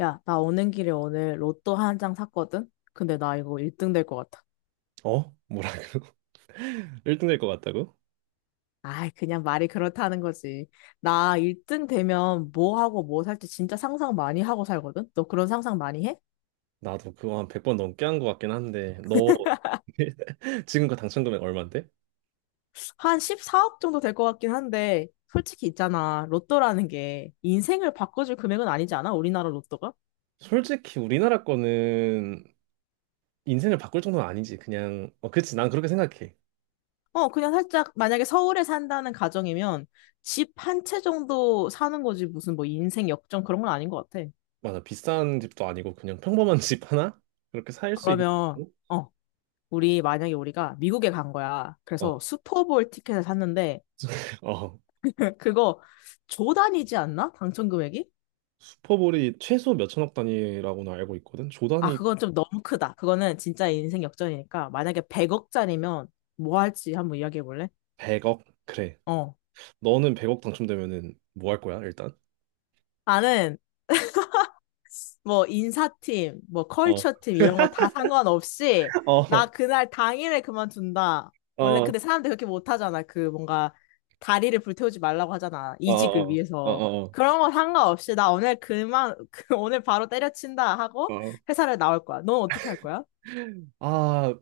야, 나 오는 길에 오늘 로또 한 장 샀거든? 근데 나 이거 1등 될 것 같아. 어? 뭐라고? 1등 될 것 같다고? 아이, 그냥 말이 그렇다는 거지. 나 1등 되면 뭐 하고 뭐 살지 진짜 상상 많이 하고 살거든? 너 그런 상상 많이 해? 나도 그거 한 100번 넘게 한 것 같긴 한데 너 지금 그 당첨 금액 얼마인데? 한 14억 정도 될 것 같긴 한데, 솔직히 있잖아. 로또라는 게 인생을 바꿔줄 금액은 아니지 않아? 우리나라 로또가? 솔직히 우리나라 거는 인생을 바꿀 정도는 아니지. 그냥 그치. 난 그렇게 생각해. 어, 그냥 살짝, 만약에 서울에 산다는 가정이면 집 한 채 정도 사는 거지. 무슨 뭐 인생 역전 그런 건 아닌 것 같아. 맞아, 비싼 집도 아니고 그냥 평범한 집 하나? 그렇게 살 수 있는 그러면, 정도? 어 우리 만약에 우리가 미국에 간 거야. 그래서 어, 슈퍼볼 티켓을 샀는데 어. 그거 조 단위지 않나? 당첨 금액이? 슈퍼볼이 최소 몇천억 단위라고는 알고 있거든. 조 아, 단위. 그건 좀 너무 크다. 그거는 진짜 인생 역전이니까 만약에 100억짜리면 뭐 할지 한번 이야기해 볼래? 100억? 그래. 어. 너는 100억 당첨되면은 뭐 할 거야, 일단? 나는 뭐 인사팀, 뭐 어, 컬처팀 이런 거 다 상관없이 어, 나 그날 당일에 그만둔다. 어, 원래 근데 어, 사람들이 그렇게 못하잖아. 그 뭔가 다리를 불태우지 말라고 하잖아. 어, 이직을 어, 어, 위해서. 어. 그런 거 상관없이 나 오늘 그만 그 오늘 바로 때려친다 하고 어. 회사를 나올 거야. 넌 어떻게 할 거야? 아,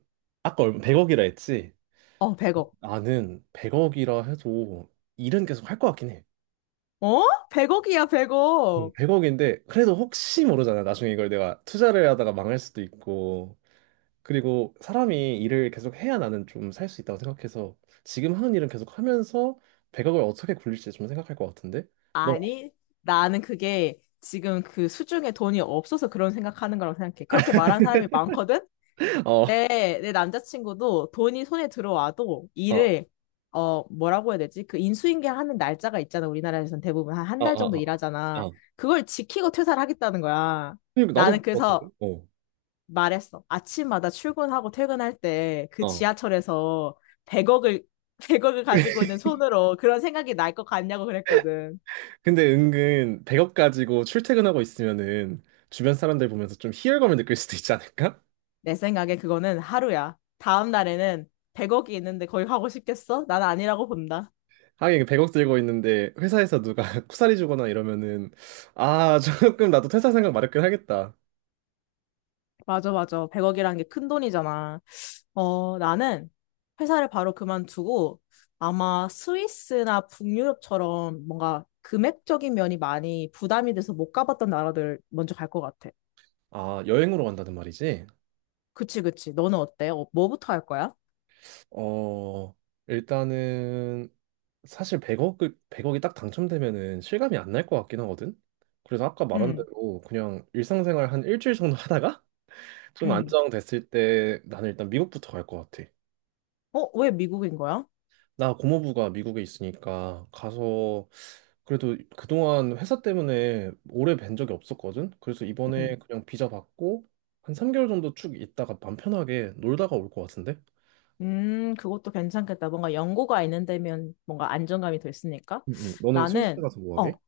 아까 얼마 100억이라 했지? 어, 100억. 나는 100억이라 해도 일은 계속 할 것 같긴 해. 어? 100억이야, 100억. 100억인데 그래도 혹시 모르잖아. 나중에 이걸 내가 투자를 하다가 망할 수도 있고. 그리고 사람이 일을 계속 해야 나는 좀 살 수 있다고 생각해서 지금 하는 일은 계속 하면서 100억을 어떻게 굴릴지 좀 생각할 것 같은데? 너 아니, 나는 그게 지금 그 수중에 돈이 없어서 그런 생각하는 거라고 생각해. 그렇게 말한 사람이 많거든? 어, 내 남자친구도 돈이 손에 들어와도 어, 일을, 어, 뭐라고 해야 되지? 그 인수인계하는 날짜가 있잖아. 우리나라에서는 대부분 한 한 어, 달 어, 정도 어. 일하잖아. 어. 그걸 지키고 퇴사를 하겠다는 거야. 그리고 나도 나는 그럴 것 같은데? 그래서 어, 말했어. 아침마다 출근하고 퇴근할 때 그 어. 지하철에서 100억을, 100억을 가지고 있는 손으로 그런 생각이 날 것 같냐고 그랬거든. 근데 은근 100억 가지고 출퇴근하고 있으면은 주변 사람들 보면서 좀 희열감을 느낄 수도 있지 않을까? 내 생각에 그거는 하루야. 다음 날에는 100억이 있는데 거기 가고 싶겠어? 난 아니라고 본다. 하긴 100억 들고 있는데 회사에서 누가 쿠사리 주거나 이러면은 아, 조금 나도 퇴사 생각 마렵긴 하겠다. 맞아, 맞아. 100억이라는 게 큰 돈이잖아. 어, 나는 회사를 바로 그만두고 아마 스위스나 북유럽처럼 뭔가 금액적인 면이 많이 부담이 돼서 못 가봤던 나라들 먼저 갈 것 같아. 아, 여행으로 간다는 말이지? 그치, 그치. 너는 어때? 어, 뭐부터 할 거야? 어, 일단은 사실 100억 100억이 딱 당첨되면은 실감이 안 날 것 같긴 하거든. 그래서 아까 말한 응, 대로 그냥 일상생활 한 일주일 정도 하다가 좀 응. 안정됐을 때 나는 일단 미국부터 갈 것 같아. 어, 왜 미국인 거야? 나 고모부가 미국에 있으니까 가서 그래도 그동안 회사 때문에 오래 뵌 적이 없었거든. 그래서 이번에 응. 그냥 비자 받고 한 3개월 정도 쭉 있다가 맘 편하게 놀다가 올 것 같은데? 그것도 괜찮겠다. 뭔가 연고가 있는 데면 뭔가 안정감이 더 있으니까. 응, 응. 너는 스위스 나는, 가서 뭐 하게? 어,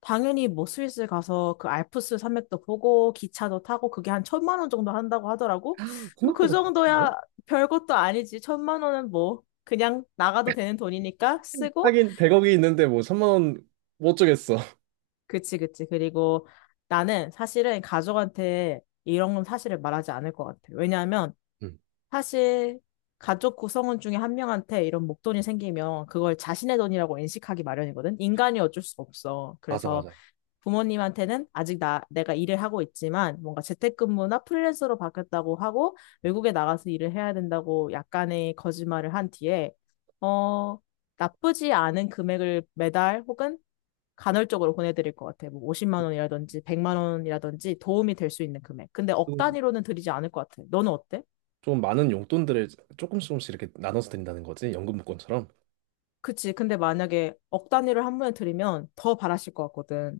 당연히 뭐 스위스 가서 그 알프스 산맥도 보고 기차도 타고 그게 한 천만 원 정도 한다고 하더라고. 뭐 그 생각보다 괜찮네. 정도야 별것도 아니지. 천만 원은 뭐 그냥 나가도 되는 돈이니까 쓰고. 하긴 100억이 있는데 뭐 3만 원 못 주겠어. 그치, 그치. 그리고 나는 사실은 가족한테 이런 건 사실을 말하지 않을 것 같아. 왜냐하면 응, 사실 가족 구성원 중에 한 명한테 이런 목돈이 생기면 그걸 자신의 돈이라고 인식하기 마련이거든. 인간이 어쩔 수 없어. 맞아, 그래서 맞아. 부모님한테는 아직 내가 일을 하고 있지만 뭔가 재택근무나 프리랜서로 바뀌었다고 하고 외국에 나가서 일을 해야 된다고 약간의 거짓말을 한 뒤에 어, 나쁘지 않은 금액을 매달 혹은 간헐적으로 보내드릴 것 같아. 뭐 50만 원이라든지 100만 원이라든지 도움이 될 수 있는 금액. 근데 억 좀, 단위로는 드리지 않을 것 같아. 너는 어때? 좀 많은 용돈들을 조금씩 조금씩 이렇게 나눠서 드린다는 거지. 연금 복권처럼. 그치. 근데 만약에 억 단위를 한 번에 드리면 더 바라실 것 같거든.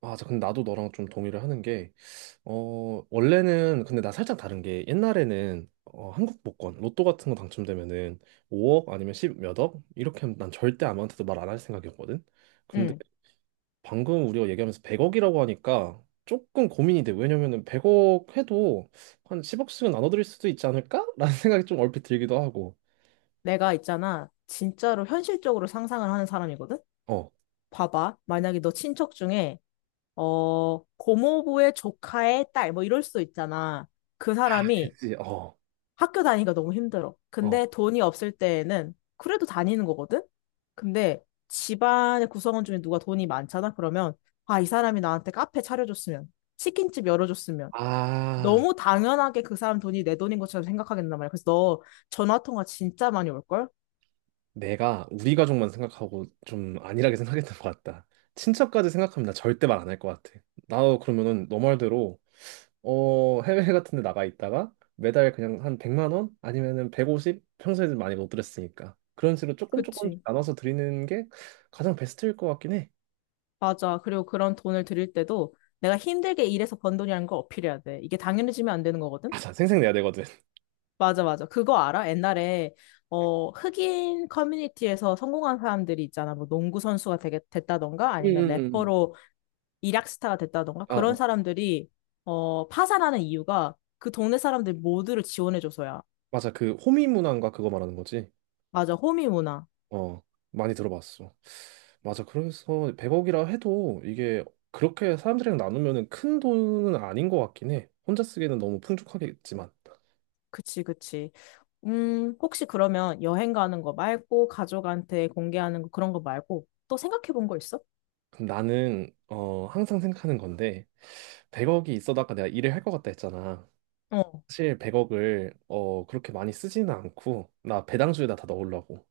맞아, 근데 나도 너랑 좀 동의를 하는 게, 원래는, 근데 나 살짝 다른 게, 옛날에는, 한국 복권, 로또 같은 거 당첨되면은 5억 아니면 10 몇억? 이렇게 하면 난 절대 아무한테도 말 안 할 생각이었거든? 근데 응. 방금 우리가 얘기하면서 100억이라고 하니까 조금 고민이 돼. 왜냐면은 100억 해도 한 10억씩은 나눠드릴 수도 있지 않을까? 라는 생각이 좀 얼핏 들기도 하고. 내가 있잖아. 진짜로 현실적으로 상상을 하는 사람이거든. 어, 봐봐. 만약에 너 친척 중에, 어, 고모부의 조카의 딸, 뭐 이럴 수도 있잖아. 그 사람이 그치, 어, 학교 다니기가 너무 힘들어. 어. 근데 돈이 없을 때에는 그래도 다니는 거거든? 근데 집안의 구성원 중에 누가 돈이 많잖아? 그러면, 아, 이 사람이 나한테 카페 차려줬으면, 치킨집 열어줬으면, 아, 너무 당연하게 그 사람 돈이 내 돈인 것처럼 생각하겠단 말이야. 그래서 너 전화통화 진짜 많이 올걸? 내가 우리 가족만 생각하고 좀 안일하게 생각했던 것 같다. 친척까지 생각하면 나 절대 말 안 할 것 같아. 나도 그러면은 너 말대로 해외 같은 데 나가 있다가 매달 그냥 한 100만 원 아니면은 150, 평소에는 많이 못 드렸으니까 그런 식으로 조금 조금 그치. 나눠서 드리는 게 가장 베스트일 것 같긴 해. 맞아. 그리고 그런 돈을 드릴 때도 내가 힘들게 일해서 번 돈이라는 걸 어필해야 돼. 이게 당연해지면 안 되는 거거든? 맞 아, 생색 내야 되거든. 맞아, 맞아. 그거 알아? 옛날에, 어, 흑인 커뮤니티에서 성공한 사람들이 있잖아. 뭐 농구 선수가 되게 됐다던가 음, 아니면 음, 음. 래퍼로 일약스타가 됐다던가 아, 그런 어. 사람들이, 어, 파산하는 이유가 그 동네 사람들 모두를 지원해줘서야. 맞아. 그 호미 문화인가 그거 말하는 거지. 맞아. 호미 문화. 어, 많이 들어봤어. 맞아. 그래서 100억이라 해도 이게 그렇게 사람들이랑 나누면은 큰 돈은 아닌 것 같긴 해. 혼자 쓰기에는 너무 풍족하겠지만. 그치, 그치. 혹시 그러면 여행 가는 거 말고 가족한테 공개하는 거 그런 거 말고 또 생각해 본 거 있어? 그럼 나는 항상 생각하는 건데 100억이 있어도 아까 내가 일을 할 것 같다 했잖아. 어. 사실 100억을 그렇게 많이 쓰지는 않고 나 배당주에다 다 넣으려고.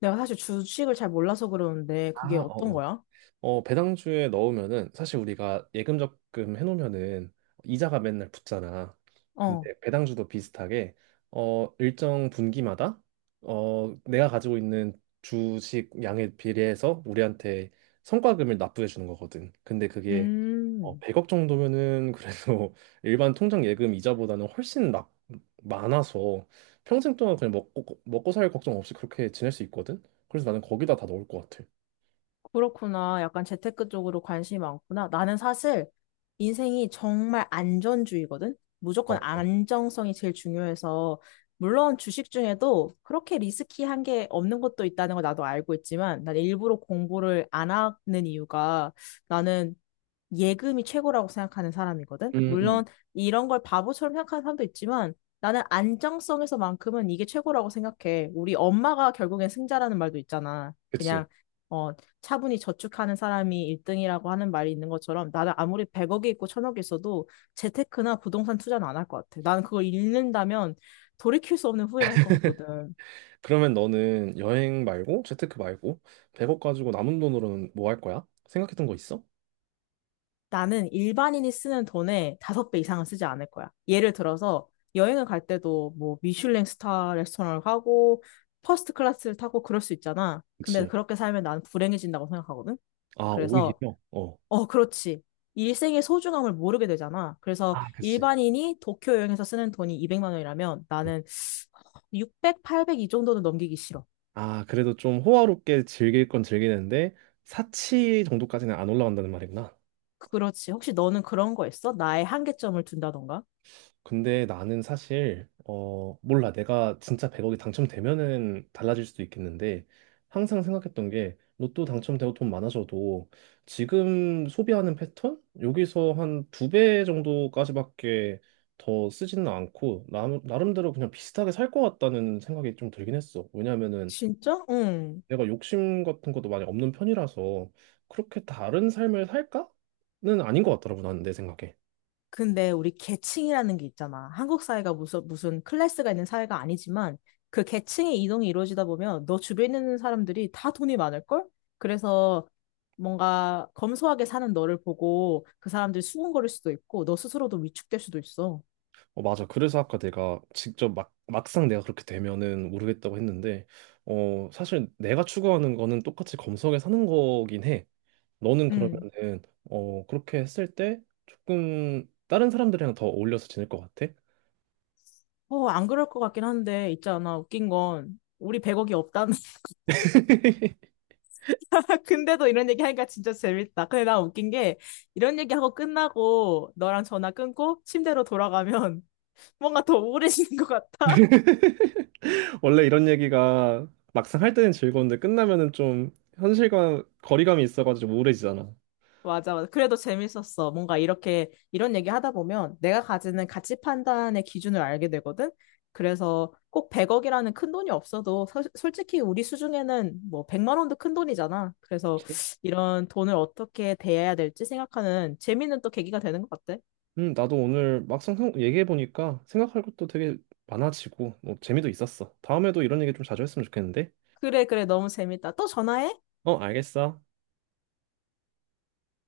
내가 사실 주식을 잘 몰라서 그러는데 아, 그게 어떤 어어. 거야? 어, 배당주에 넣으면은 사실 우리가 예금 적금 해놓으면은 이자가 맨날 붙잖아. 어. 근데 배당주도 비슷하게 일정 분기마다 내가 가지고 있는 주식 양에 비례해서 우리한테 성과금을 납부해 주는 거거든. 근데 그게, 음, 100억 정도면은 그래도 일반 통장 예금 이자보다는 훨씬 많아서 평생 동안 그냥 먹고 살 걱정 없이 그렇게 지낼 수 있거든. 그래서 나는 거기다 다 넣을 것 같아. 그렇구나. 약간 재테크 쪽으로 관심이 많구나. 나는 사실 인생이 정말 안전주의거든? 무조건 어. 안정성이 제일 중요해서, 물론 주식 중에도 그렇게 리스키한 게 없는 것도 있다는 걸 나도 알고 있지만, 난 일부러 공부를 안 하는 이유가 나는 예금이 최고라고 생각하는 사람이거든. 음, 음. 물론 이런 걸 바보처럼 생각하는 사람도 있지만 나는 안정성에서만큼은 이게 최고라고 생각해. 우리 엄마가 결국엔 승자라는 말도 있잖아. 그치. 그냥 어, 차분히 저축하는 사람이 1등이라고 하는 말이 있는 것처럼 나는 아무리 100억이 있고 1000억이 있어도 재테크나 부동산 투자는 안 할 것 같아. 나는 그걸 잃는다면 돌이킬 수 없는 후회를 할 것 같거든. 그러면 너는 여행 말고 재테크 말고 100억 가지고 남은 돈으로는 뭐 할 거야? 생각했던 거 있어? 나는 일반인이 쓰는 돈의 다섯 배 이상은 쓰지 않을 거야. 예를 들어서 여행을 갈 때도 뭐 미슐랭 스타 레스토랑을 가고 퍼스트 클래스를 타고 그럴 수 있잖아. 근데 그치. 그렇게 살면 나는 불행해진다고 생각하거든. 아, 그래서 오히려? 어. 어, 그렇지. 일생의 소중함을 모르게 되잖아. 그래서 아, 그치. 일반인이 도쿄 여행에서 쓰는 돈이 200만 원이라면 음. 나는 600, 800 이 정도는 넘기기 싫어. 아, 그래도 좀 호화롭게 즐길 건 즐기는데 사치 정도까지는 안 올라간다는 말이구나. 그렇지. 혹시 너는 그런 거 있어? 나의 한계점을 둔다던가? 근데 나는 사실 몰라. 내가 진짜 100억이 당첨되면은 달라질 수도 있겠는데 항상 생각했던 게 로또 당첨되고 돈 많아져도 지금 소비하는 패턴 여기서 한 두 배 정도까지밖에 더 쓰지는 않고 나름대로 그냥 비슷하게 살 것 같다는 생각이 좀 들긴 했어. 왜냐면은 진짜? 응. 내가 욕심 같은 것도 많이 없는 편이라서 그렇게 다른 삶을 살까는 아닌 것 같더라고. 나는 내 생각에. 근데 우리 계층이라는 게 있잖아. 한국 사회가 무슨 클래스가 있는 사회가 아니지만 그 계층의 이동이 이루어지다 보면 너 주변에 있는 사람들이 다 돈이 많을걸? 그래서 뭔가 검소하게 사는 너를 보고 그 사람들이 수군거릴 수도 있고 너 스스로도 위축될 수도 있어. 어, 맞아. 그래서 아까 내가 직접 막상 내가 그렇게 되면은 모르겠다고 했는데, 어, 사실 내가 추구하는 거는 똑같이 검색에 사는 거긴 해. 너는 음. 그러면은, 그렇게 했을 때 조금 다른 사람들이랑 더 어울려서 지낼 것 같아? 어, 안 그럴 것 같긴 한데 있잖아. 웃긴 건 우리 100억이 없다는 근데도 이런 얘기 하니까 진짜 재밌다. 근데 나 웃긴 게 이런 얘기하고 끝나고 너랑 전화 끊고 침대로 돌아가면 뭔가 더 오래 지는 것 같아. 원래 이런 얘기가 막상 할 때는 즐거운데 끝나면은 좀 현실과 거리감이 있어가지고 우울해지잖아. 맞아, 맞아. 그래도 재밌었어. 뭔가 이렇게, 이런 얘기 하다 보면 내가 가지는 가치 판단의 기준을 알게 되거든? 그래서 꼭 100억이라는 큰 돈이 없어도 솔직히 우리 수중에는 뭐 100만 원도 큰 돈이잖아. 그래서 그치? 이런 돈을 어떻게 대해야 될지 생각하는 재미는 또 계기가 되는 것 같아. 나도 오늘 막상 얘기해보니까 생각할 것도 되게 많아지고, 뭐, 재미도 있었어. 다음에도 이런 얘기 좀 자주 했으면 좋겠는데. 그래, 그래. 너무 재밌다. 또 전화해. 어, 알겠어.